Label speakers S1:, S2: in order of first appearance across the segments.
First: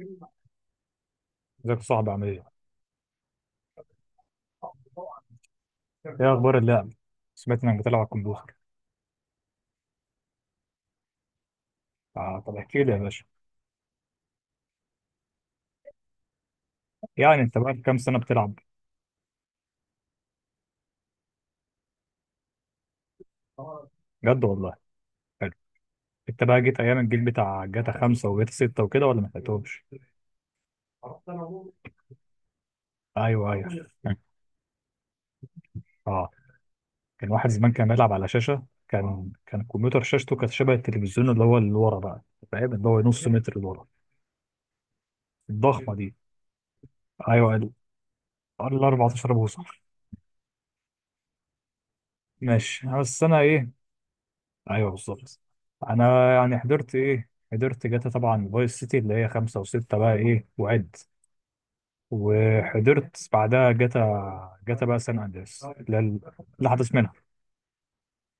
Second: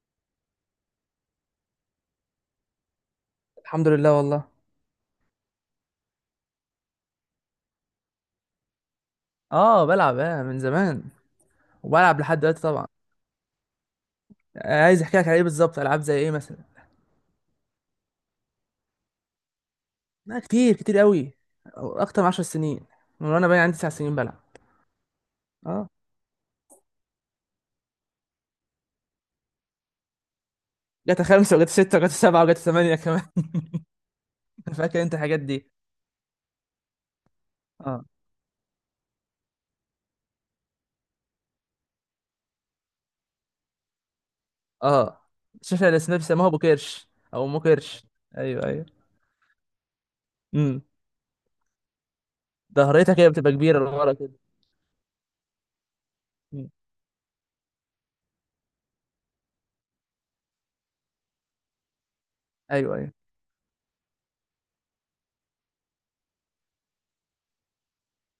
S1: ازيك يا صاحبي، عامل ايه؟
S2: الحمد لله والله.
S1: ايه اخبار اللعب؟ سمعت انك بتلعب على الكمبيوتر.
S2: اه بلعب من زمان، وبلعب
S1: آه
S2: لحد
S1: طب
S2: دلوقتي
S1: احكي
S2: طبعا.
S1: لي يا باشا.
S2: عايز احكي لك على ايه بالظبط؟ العاب زي ايه مثلا؟
S1: يعني انت بقى كام سنة بتلعب؟
S2: لا، كتير كتير قوي، اكتر من 10 سنين، من وانا باين عندي 9 سنين بلعب.
S1: بجد والله. حلو.
S2: اه،
S1: انت بقى جيت ايام الجيل بتاع جاتا 5 وجاتا 6 وكده، ولا ما لحقتهمش؟
S2: جت خمسة وجت ستة وجت سبعة وجت ثمانية كمان.
S1: ايوه ايوه.
S2: فاكر انت الحاجات دي؟
S1: اه. كان واحد زمان كان
S2: اه.
S1: بيلعب على شاشة، كان الكمبيوتر شاشته كانت شبه التلفزيون اللي هو اللي ورا بقى. فاهم، اللي هو نص متر اللي ورا.
S2: اه. شاشه
S1: الضخمة دي.
S2: الاسماء بيسموها ابو كرش او
S1: ايوه
S2: ام
S1: ال
S2: كرش. ايوه ايوه.
S1: 14 بوصة.
S2: امم.
S1: ماشي
S2: ظهرتها
S1: بس
S2: كده
S1: انا
S2: بتبقى
S1: ايه.
S2: كبيره لورا كده.
S1: ايوه بالظبط. انا يعني
S2: مم.
S1: حضرت ايه حضرت جاتا طبعا، فايس سيتي اللي هي خمسة وستة بقى ايه وعد.
S2: ايوه ايوه.
S1: وحضرت بعدها جاتا بقى سان اندريس اللي هي. اللي حدث منها.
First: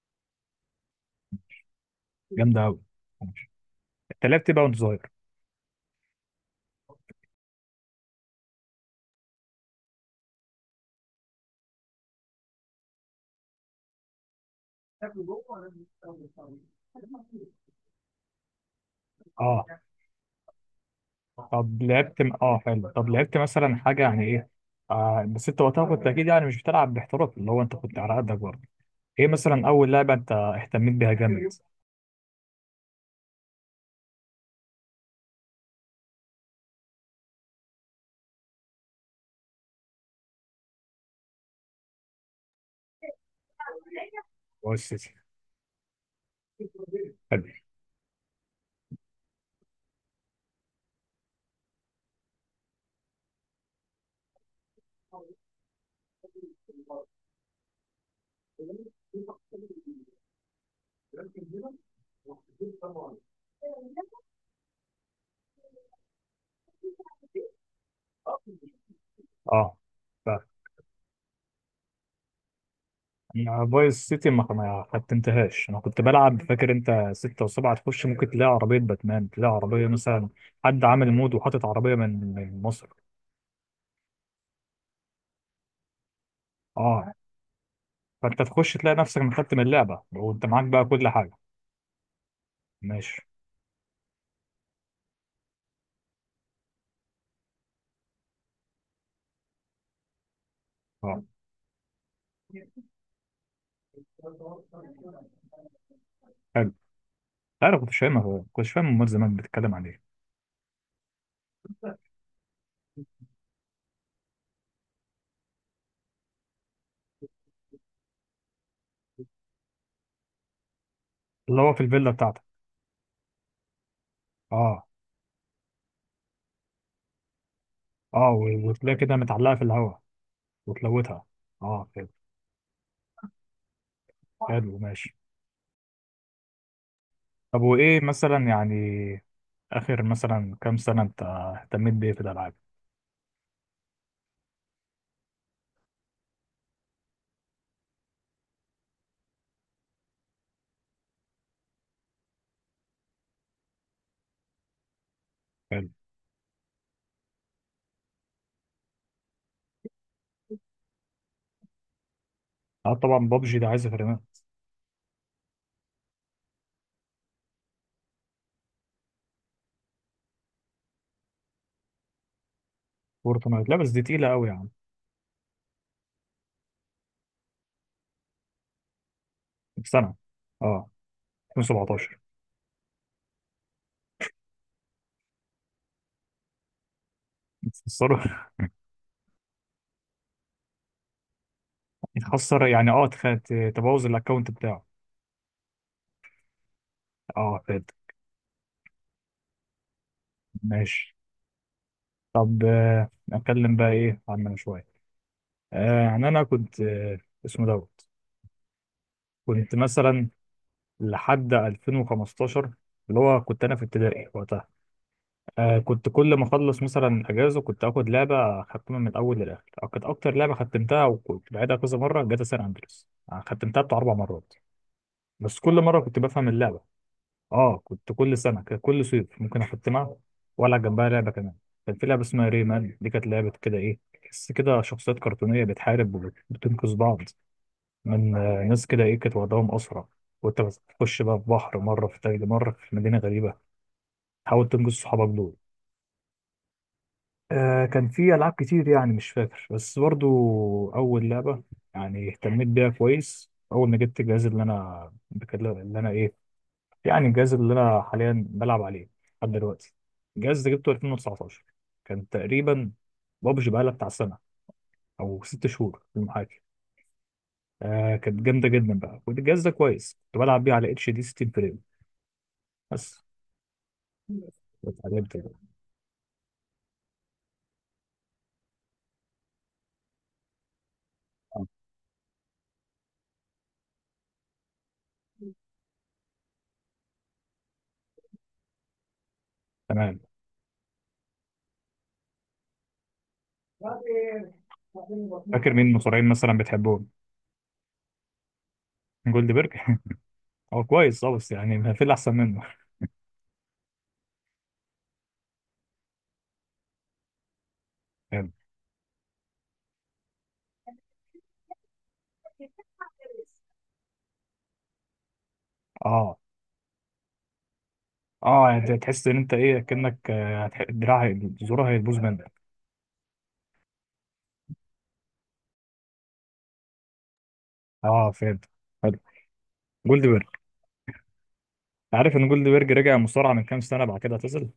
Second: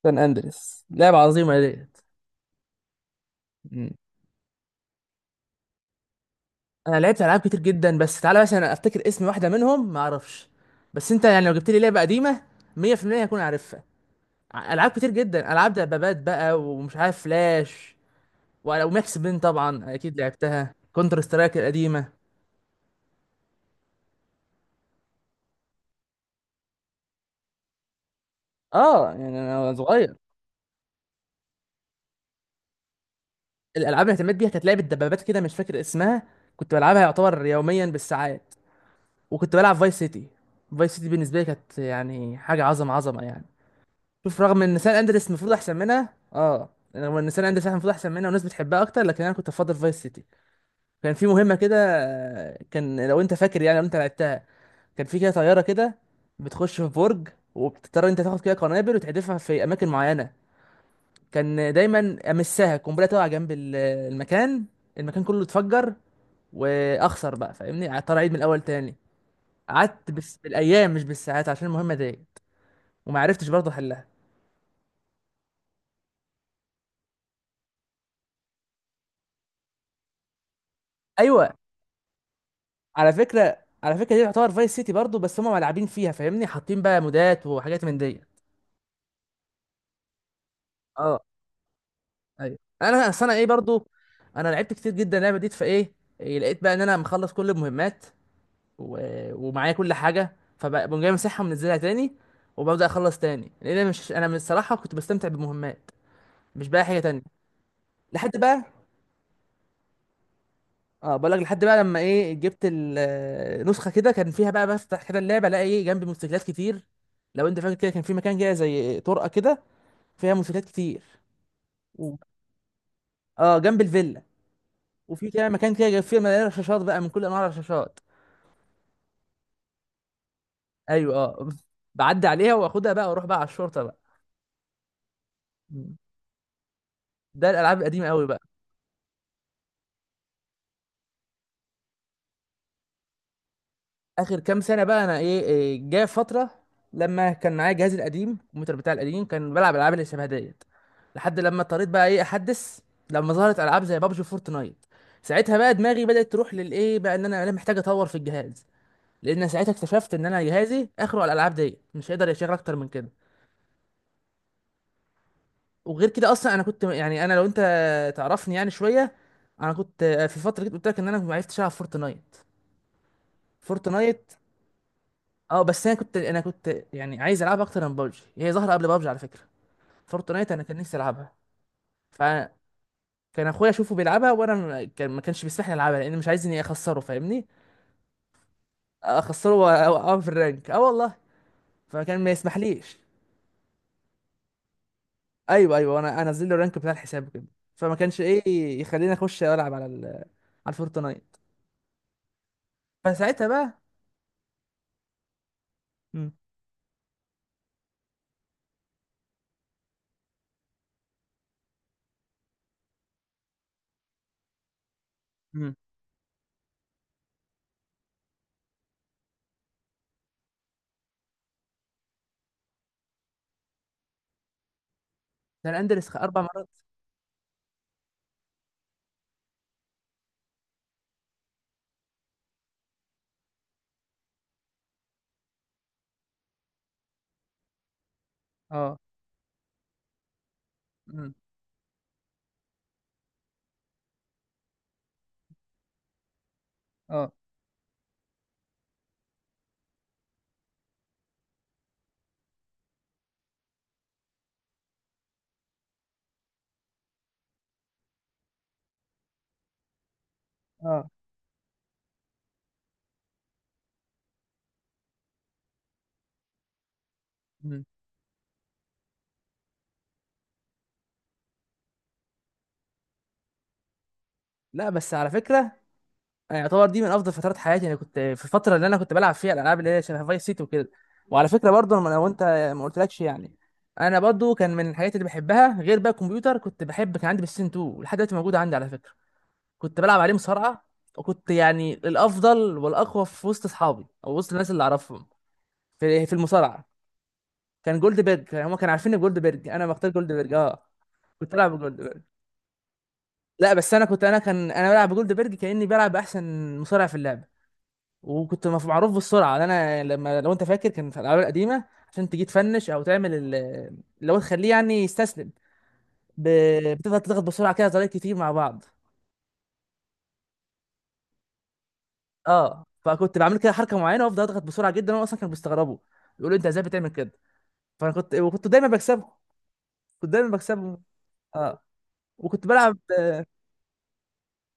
S2: سان اندريس لعبه عظيمه ديت.
S1: جامدة أوي. انت لعبت بقى وانت صغير.
S2: انا لعبت العاب كتير جدا، بس تعالى مثلا افتكر اسم واحده منهم ما اعرفش، بس انت يعني لو جبت لي لعبه قديمه 100% هكون عارفها. العاب كتير جدا، العاب دبابات بقى ومش عارف فلاش وماكس بين،
S1: اه
S2: طبعا اكيد لعبتها، كونتر سترايك
S1: طب
S2: القديمه.
S1: لعبت اه حلو طب لعبت مثلا حاجة يعني ايه. بس انت وقتها كنت اكيد يعني مش بتلعب باحتراف، اللي هو انت كنت على قدك برضه.
S2: اه
S1: ايه
S2: يعني
S1: مثلا
S2: انا
S1: اول لعبة
S2: صغير.
S1: انت اهتميت بيها جامد؟
S2: الالعاب اللي اهتميت بيها كانت لعبه دبابات كده مش فاكر اسمها، كنت بلعبها يعتبر يوميا بالساعات. وكنت بلعب فايس سيتي. فايس سيتي بالنسبه لي كانت يعني حاجه عظمه عظمه يعني. شوف، رغم ان
S1: فايس
S2: سان
S1: سيتي.
S2: اندريس المفروض احسن منها، اه، رغم ان سان
S1: حلو.
S2: اندريس المفروض احسن منها والناس بتحبها اكتر، لكن انا كنت بفضل فايس سيتي. كان في مهمه كده. كان لو انت فاكر، يعني لو انت لعبتها، كان في كده طياره كده بتخش في برج، وبتضطر انت تاخد كده قنابل وتحدفها في اماكن معينه. كان دايما امسها قنبله تقع جنب المكان، المكان كله اتفجر، واخسر بقى فاهمني، اضطر اعيد من الاول تاني.
S1: اه.
S2: قعدت بس بالايام مش بالساعات عشان المهمه ديت، وما عرفتش
S1: أنا
S2: برضه احلها.
S1: فايس سيتي ما ختمتهاش، انا كنت بلعب، فاكر انت ستة وسبعة تخش ممكن تلاقي عربية باتمان، تلاقي عربية مثلا. حد عامل مود
S2: ايوه.
S1: وحاطط عربية من مصر.
S2: على فكره، على فكره دي تعتبر فايس سيتي برضو، بس هم ملعبين فيها فاهمني، حاطين بقى
S1: اه.
S2: مودات وحاجات من دي.
S1: فانت تخش تلاقي نفسك مختم اللعبة وانت معاك بقى كل
S2: اه.
S1: حاجة.
S2: ايوه انا
S1: ماشي.
S2: أصل انا برضو، انا لعبت كتير جدا اللعبه دي فايه، إيه، لقيت بقى ان انا مخلص كل المهمات و... ومعايا كل حاجه، فبقوم جاي
S1: اه
S2: مسحها ومنزلها تاني، وببدا اخلص تاني لان انا مش انا من الصراحه كنت بستمتع بالمهمات، مش
S1: حلو.
S2: بقى حاجه تانية.
S1: لا، انا كنتش
S2: لحد
S1: فاهمها،
S2: بقى،
S1: كنتش فاهم امال زمان بتتكلم عن ايه.
S2: اه بقول لك لحد بقى لما ايه جبت النسخه كده، كان فيها بقى بفتح كده اللعبه الاقي ايه جنبي موتوسيكلات كتير. لو انت فاكر كده كان في مكان كده زي طرقه كده فيها منشورات كتير.
S1: اللي هو في الفيلا
S2: و...
S1: بتاعتك.
S2: اه، جنب الفيلا.
S1: اه.
S2: وفي كده مكان كده جايب فيه مليان رشاشات بقى من كل انواع الرشاشات.
S1: اه و- وتلاقي كده متعلقة في الهواء
S2: ايوه
S1: وتلوتها.
S2: اه.
S1: اه حلو.
S2: بعدي عليها واخدها بقى واروح بقى على الشرطه بقى.
S1: حلو ماشي.
S2: مم. ده
S1: طب
S2: الالعاب
S1: وايه
S2: القديمه قوي
S1: مثلا
S2: بقى.
S1: يعني؟ اخر مثلا كام سنة انت اهتميت بايه في الالعاب؟
S2: اخر كام سنه بقى إيه، جايه فتره لما كان معايا جهازي القديم، الكمبيوتر بتاعي القديم، كان بلعب الالعاب اللي شبه ديت، لحد لما اضطريت بقى ايه احدث، لما ظهرت العاب زي بابجي فورتنايت. ساعتها بقى دماغي بدات تروح للايه بقى، ان انا محتاج اطور في الجهاز، لان ساعتها اكتشفت ان انا جهازي اخره على الالعاب ديت، مش هيقدر يشغل اكتر من
S1: اه
S2: كده.
S1: طبعا بابجي ده عايز فريمات.
S2: وغير كده اصلا انا كنت يعني، انا لو انت تعرفني يعني شويه، انا كنت في فتره، كنت قلت لك ان انا ما عرفتش العب فورتنايت.
S1: فورتنايت لا، بس دي
S2: فورتنايت
S1: تقيله قوي يا عم.
S2: اه، بس انا كنت يعني عايز العبها اكتر من بابجي، هي ظهر قبل بابجي على فكره،
S1: في سنه.
S2: فورتنايت انا كان
S1: اه
S2: نفسي العبها.
S1: 2017.
S2: فكان اخويا اشوفه بيلعبها، وانا ما- كان ما كانش بيسمحني العبها، لان مش عايز اني اخسره فاهمني،
S1: يتخسروا.
S2: اخسره واوقعه في الرانك، اه والله، فكان ما
S1: يتخسر يعني
S2: يسمحليش.
S1: اه تبوظ الاكونت بتاعه.
S2: ايوه ايوه، انا انزل له الرانك بتاع الحساب وكده،
S1: اه فاد.
S2: فما كانش ايه يخليني اخش العب على على
S1: ماشي.
S2: الفورتنايت.
S1: طب
S2: فساعتها
S1: نتكلم
S2: بقى،
S1: بقى ايه عننا شويه. يعني انا كنت. اسمه دوت. كنت مثلا. لحد 2015. اللي هو كنت انا في ابتدائي وقتها.
S2: امم.
S1: كنت كل ما اخلص مثلا اجازه كنت اخد لعبه اختمها من الاول للاخر، أو كانت اكتر لعبه ختمتها وكنت بعيدها كذا مره، جاتا سان اندريس ختمتها بتاع 4 مرات. بس
S2: ده
S1: كل مره
S2: الاندلس
S1: كنت
S2: اربع
S1: بفهم
S2: مرات.
S1: اللعبه. اه كنت كل سنه، كان كل صيف ممكن اختمها. والعب جنبها لعبه كمان. كان في لعبه اسمها ريمان، دي كانت لعبه كده ايه، تحس كده شخصيات كرتونيه بتحارب. وبتنقذ بعض. من ناس
S2: اه.
S1: كده ايه كانت وضعهم اسرع. وانت بتخش
S2: امم.
S1: بقى في بحر مره، في تلج مره، في مدينه غريبه. تحاول تنقذ صحابك دول.
S2: اه.
S1: كان في ألعاب كتير يعني مش فاكر بس برضو. أول لعبة يعني اهتميت بيها كويس أول ما جبت الجهاز اللي أنا بكلم اللي أنا إيه، يعني الجهاز اللي أنا حاليا بلعب عليه لحد دلوقتي. الجهاز ده جبته
S2: اه.
S1: 2019 كان تقريبا. بابجي بقالها بتاع سنة أو 6 شهور في المحاكي.
S2: امم.
S1: كانت جامدة جدا بقى، والجهاز ده كويس، كنت بلعب بيه على اتش دي 60 فريم بس.
S2: لا بس على
S1: اتعلمت بقى.
S2: فكره، يعني يعتبر دي من افضل فترات حياتي، انا كنت في الفتره اللي انا كنت بلعب فيها الالعاب اللي هي شبه فايس سيتي وكده. وعلى
S1: آه،
S2: فكره برضه لو انت ما قلتلكش يعني، انا برضه كان من الحاجات اللي بحبها غير بقى الكمبيوتر كنت بحب، كان عندي بلاي 2 ولحد دلوقتي موجود عندي على فكره، كنت
S1: تمام.
S2: بلعب عليه مصارعه، وكنت يعني الافضل والاقوى في وسط اصحابي او وسط الناس اللي اعرفهم
S1: فاكر مين
S2: في
S1: المصارعين
S2: في
S1: مثلا
S2: المصارعه.
S1: بتحبهم؟
S2: كان جولد بيرج، هم كانوا عارفين جولد
S1: جولد
S2: بيرج، انا
S1: بيرج.
S2: بختار جولد بيرج. اه
S1: هو كويس اه، بس
S2: كنت
S1: يعني ما
S2: العب.
S1: في اللي احسن منه.
S2: لا بس انا بلعب بجولدبرج كاني بلعب باحسن مصارع في اللعبه.
S1: حلو
S2: وكنت معروف بالسرعه، لأن انا لما، لو انت فاكر كان في الالعاب القديمه عشان تجي تفنش او تعمل اللي هو تخليه يعني يستسلم،
S1: اه.
S2: ب... بتفضل تضغط بسرعه كده طريقة كتير مع
S1: اه يعني
S2: بعض.
S1: انت تحس ان انت ايه كأنك الدراع زورها هيبوظ منك.
S2: اه، فكنت بعمل كده حركه معينه وافضل اضغط بسرعه جدا، وانا اصلا كانوا بيستغربوا، يقولوا انت ازاي بتعمل كده، فانا
S1: اه
S2: كنت
S1: فهمت.
S2: وكنت دايما
S1: حلو.
S2: بكسبهم، كنت
S1: جولدبرج.
S2: دايما بكسبهم. اه.
S1: عارف ان
S2: وكنت
S1: جولدبرج
S2: بلعب.
S1: رجع مصارعة من كام سنة، بعد كده اعتزل.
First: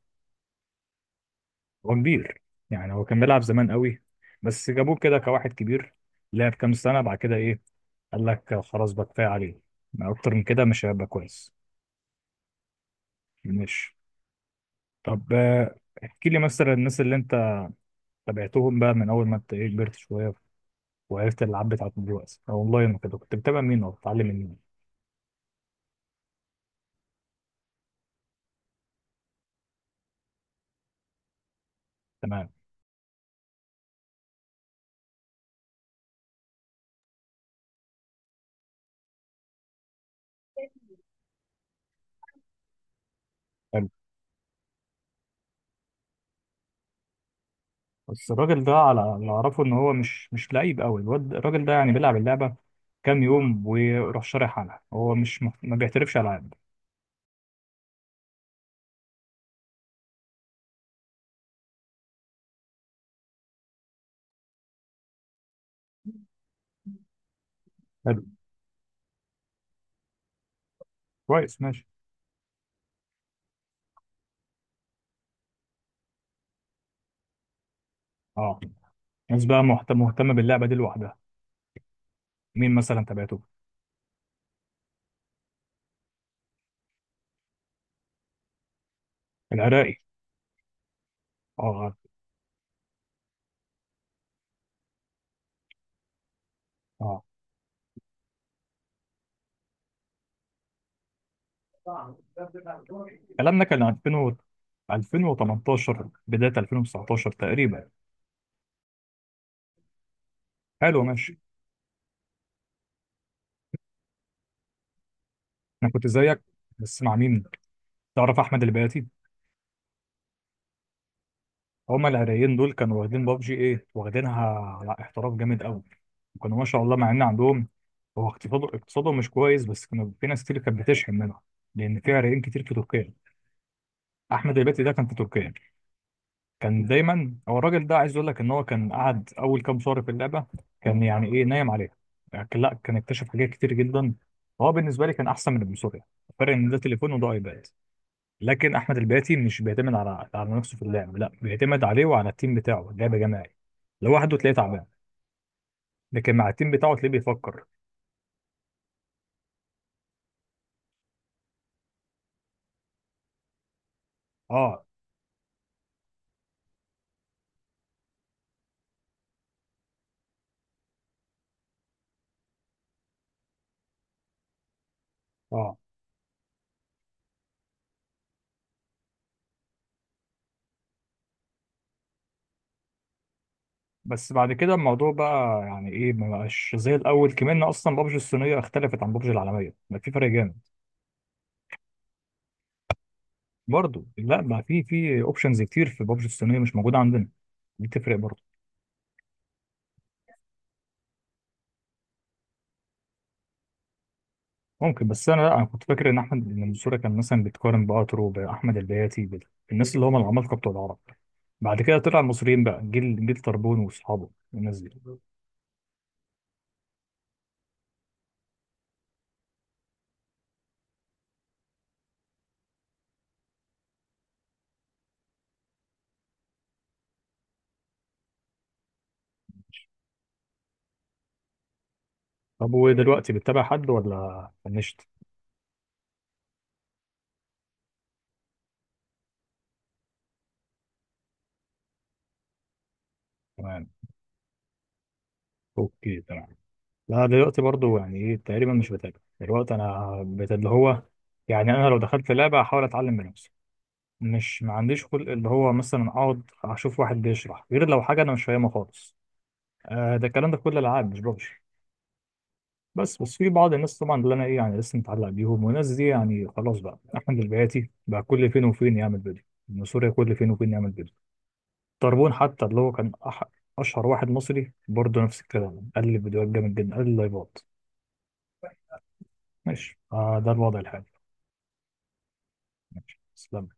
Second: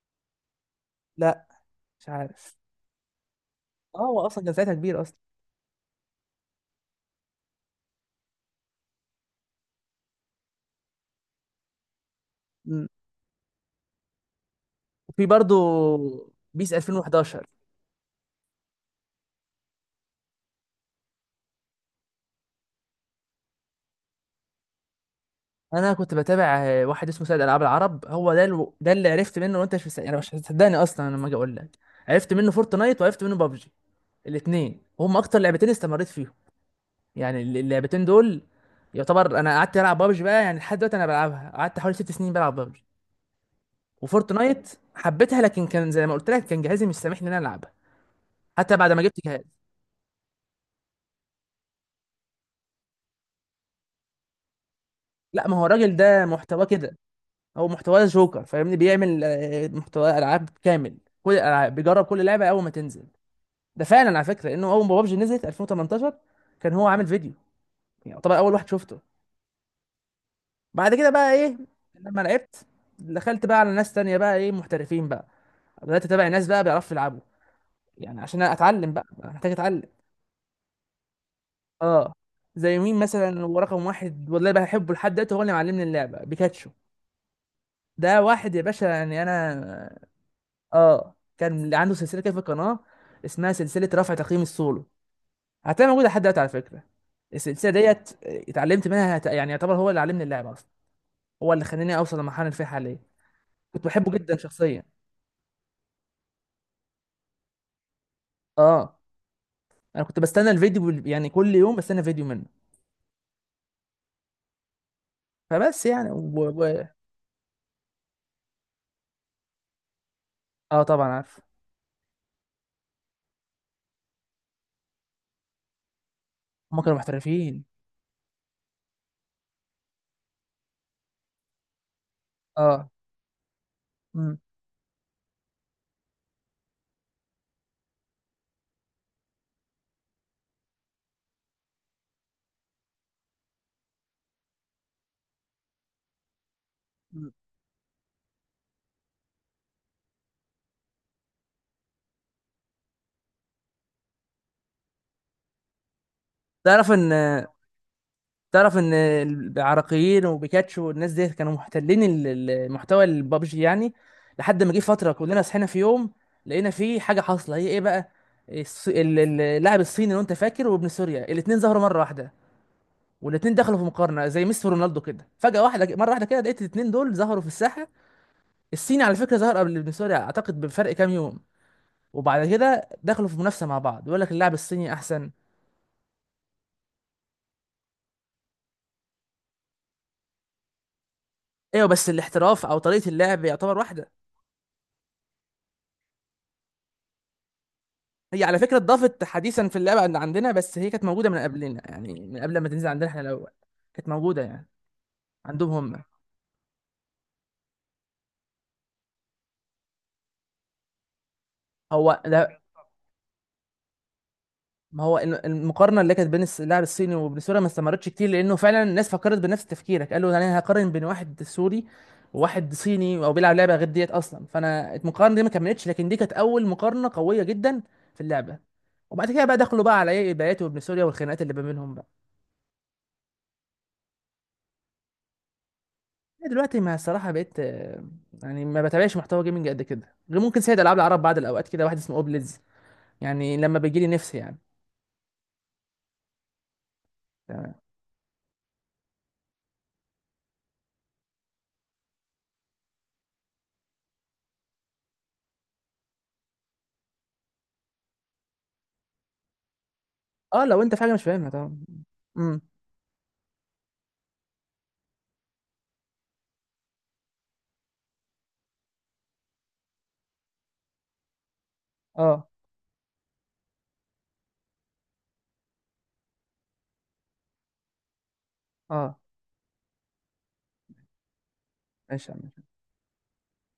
S2: لا
S1: هو
S2: مش
S1: كبير.
S2: عارف.
S1: يعني هو كان بيلعب زمان
S2: اه
S1: قوي.
S2: هو اصلا كان
S1: بس
S2: ساعتها
S1: جابوه
S2: كبير
S1: كده
S2: اصلا.
S1: كواحد كبير، لعب كام سنة بعد كده ايه، قال لك خلاص بقى كفاية عليه، ما اكتر من كده مش هيبقى كويس.
S2: مم.
S1: مش.
S2: وفي
S1: طب
S2: برضه
S1: احكي لي مثلا
S2: بيس
S1: الناس اللي
S2: 2011.
S1: انت تابعتهم بقى من اول ما انت ايه كبرت شوية وعرفت الالعاب بتاعتهم دلوقتي اونلاين وكده، كنت بتابع مين او بتتعلم من مين؟
S2: انا كنت بتابع واحد اسمه سيد العاب العرب، هو ده ده اللي عرفت منه، وانت مش مست... يعني مش هتصدقني اصلا أنا لما اجي اقول لك، عرفت
S1: تمام.
S2: منه فورتنايت وعرفت منه بابجي الاثنين، وهم اكتر لعبتين استمريت فيهم، يعني اللعبتين دول. يعتبر انا قعدت العب بابجي بقى يعني لحد دلوقتي انا بلعبها، قعدت حوالي 6 سنين بلعب بابجي. وفورتنايت حبيتها، لكن كان زي ما قلت لك كان جهازي مش سامحني ان انا العبها
S1: بس الراجل ده
S2: حتى بعد
S1: على
S2: ما جبت
S1: اللي
S2: جهاز.
S1: اعرفه ان هو مش لعيب قوي، الواد الراجل ده يعني بيلعب اللعبه كام يوم ويروح شارح عنها، هو مش
S2: لا، ما هو
S1: ما
S2: الراجل
S1: بيعترفش
S2: ده
S1: العاب.
S2: محتواه كده، هو محتواه جوكر فاهمني، بيعمل محتوى العاب كامل، كل الالعاب بيجرب كل لعبه اول ما تنزل، ده فعلا على فكره لانه اول ما بابجي نزلت 2018 كان هو عامل فيديو،
S1: حلو.
S2: يعني طبعا اول واحد شفته. بعد كده بقى ايه،
S1: كويس ماشي.
S2: لما لعبت دخلت بقى على ناس تانية بقى ايه محترفين بقى، بدات اتابع ناس بقى بيعرفوا يلعبوا، يعني عشان
S1: اه.
S2: اتعلم بقى، أنا
S1: ناس
S2: محتاج
S1: بقى
S2: اتعلم.
S1: مهتمه باللعبه دي لوحدها.
S2: اه.
S1: مين
S2: زي مين
S1: مثلا تابعته؟
S2: مثلا، هو رقم واحد والله بحبه لحد دلوقتي، هو اللي معلمني اللعبه، بيكاتشو. ده واحد يا باشا يعني
S1: العراقي.
S2: انا. اه،
S1: اه
S2: كان عنده
S1: عارف.
S2: سلسله كده في القناه اسمها سلسله رفع تقييم السولو، هتلاقيها موجوده لحد دلوقتي على فكره.
S1: اه.
S2: السلسله ديت اتعلمت منها، يعني يعتبر هو اللي علمني اللعبه اصلا، هو اللي خلاني اوصل للمرحله اللي فيها حاليا.
S1: الكلام ده كان
S2: كنت بحبه
S1: 2000 .
S2: جدا شخصيا.
S1: 2018 بدايه 2019 تقريبا.
S2: اه، انا كنت بستنى الفيديو
S1: حلو
S2: يعني
S1: ماشي.
S2: كل يوم بستنى فيديو منه. فبس
S1: انا كنت
S2: يعني
S1: زيك.
S2: و...
S1: بس مع مين؟ تعرف احمد البياتي؟
S2: اه طبعا عارف.
S1: هما العراقيين دول كانوا واخدين بابجي ايه، واخدينها على احتراف جامد قوي. كانوا ما شاء
S2: هم
S1: الله،
S2: كانوا
S1: مع ان
S2: محترفين.
S1: عندهم، هو اقتصاده مش كويس، بس كانوا في ناس كتير كانت بتشحن منها، لان في عراقيين كتير في
S2: اه.
S1: تركيا.
S2: امم.
S1: احمد الباتي ده كان في تركيا. كان دايما هو الراجل ده عايز يقول لك ان هو كان قعد اول كام شهر في اللعبه، كان يعني ايه نايم عليها. يعني لا كان اكتشف حاجات كتير جدا. هو بالنسبه لي كان احسن من ابن سوريا. الفرق ان ده تليفون وده ايباد. لكن احمد الباتي مش بيعتمد على نفسه في اللعب، لا بيعتمد عليه وعلى التيم بتاعه، اللعب جماعي. لوحده تلاقيه تعبان، لكن مع التيم
S2: تعرف
S1: بتاعه تلاقيه
S2: ان
S1: بيفكر.
S2: تعرف ان العراقيين وبيكاتشو والناس دي كانوا محتلين المحتوى البابجي يعني، لحد ما جه
S1: اه.
S2: فتره كلنا صحينا في يوم لقينا فيه حاجه حاصله، هي ايه بقى؟ اللاعب الصيني لو انت فاكر وابن سوريا، الاثنين ظهروا مره واحده، والاثنين دخلوا في مقارنه زي ميسي ورونالدو كده، فجاه
S1: اه.
S2: واحده مره واحده كده لقيت الاثنين دول ظهروا في الساحه. الصيني على فكره ظهر قبل ابن سوريا اعتقد بفرق كام يوم، وبعد كده دخلوا في منافسه مع بعض، يقول لك
S1: بس بعد
S2: اللاعب
S1: كده
S2: الصيني
S1: الموضوع
S2: احسن.
S1: بقى يعني ايه ما بقاش زي الاول، كمان اصلا بابجي الصينيه اختلفت عن بابجي العالميه بقى، في فرق جامد.
S2: ايوه، بس الاحتراف او طريقه اللعب يعتبر
S1: برضه
S2: واحده.
S1: لا، بقى في اوبشنز كتير في بابجي الصينيه مش موجوده عندنا. دي تفرق برضه.
S2: هي على فكرة اتضافت حديثا في اللعبة عندنا، بس هي كانت موجودة من قبلنا يعني، من قبل ما تنزل عندنا احنا الأول كانت موجودة يعني،
S1: ممكن، بس انا لا انا
S2: عندهم
S1: كنت
S2: هم.
S1: فاكر ان احمد ان المنصوره كان مثلا بيتقارن باترو، باحمد البياتي، بالناس اللي هم العمالقه بتوع العرب. بعد كده طلع
S2: هو لا،
S1: المصريين بقى، جيل جيل طربون واصحابه الناس دي.
S2: ما هو المقارنة اللي كانت بين اللاعب الصيني وبين سوريا ما استمرتش كتير، لأنه فعلا الناس فكرت بنفس تفكيرك، قالوا أنا هقارن بين واحد سوري وواحد صيني أو بيلعب لعبة غير ديت أصلا، فأنا المقارنة دي ما كملتش، لكن دي كانت أول مقارنة قوية جدا في اللعبة. وبعد كده بقى دخلوا بقى على ايه، البيات وابن سوريا والخناقات اللي ما بينهم بقى.
S1: طب ودلوقتي بتتابع حد ولا فنشت؟
S2: دلوقتي ما الصراحه بقيت يعني ما بتابعش محتوى جيمنج قد كده، غير ممكن سيد العاب العرب بعض الاوقات، كده واحد اسمه اوبليدز، يعني لما
S1: تمام.
S2: بيجي لي نفسي يعني.
S1: اوكي تمام. لا، دلوقتي
S2: تمام.
S1: برضو يعني ايه تقريبا مش بتابع، دلوقتي انا اللي هو، يعني انا لو دخلت لعبه احاول اتعلم من نفسي. مش ما عنديش خلق اللي هو مثلا اقعد اشوف واحد بيشرح، غير لو حاجه انا مش فاهمها خالص. ده الكلام ده في
S2: اه
S1: كل
S2: لو انت في
S1: الالعاب،
S2: حاجه
S1: مش
S2: مش
S1: ببجي.
S2: فاهمها طبعا. امم.
S1: بس في بعض الناس طبعا اللي انا ايه يعني لسه متعلق بيهم، والناس دي يعني خلاص بقى، احمد البياتي بقى كل فين وفين يعمل فيديو، من سوريا كل فين وفين يعمل فيديو. طربون
S2: اه.
S1: حتى اللي هو كان اشهر واحد مصري، برضه نفس الكلام، قال لي فيديوهات جامد جدا، قال لي لايفات.
S2: اه.
S1: ماشي. ده الوضع الحالي.
S2: ماشي يا عم.
S1: تسلم.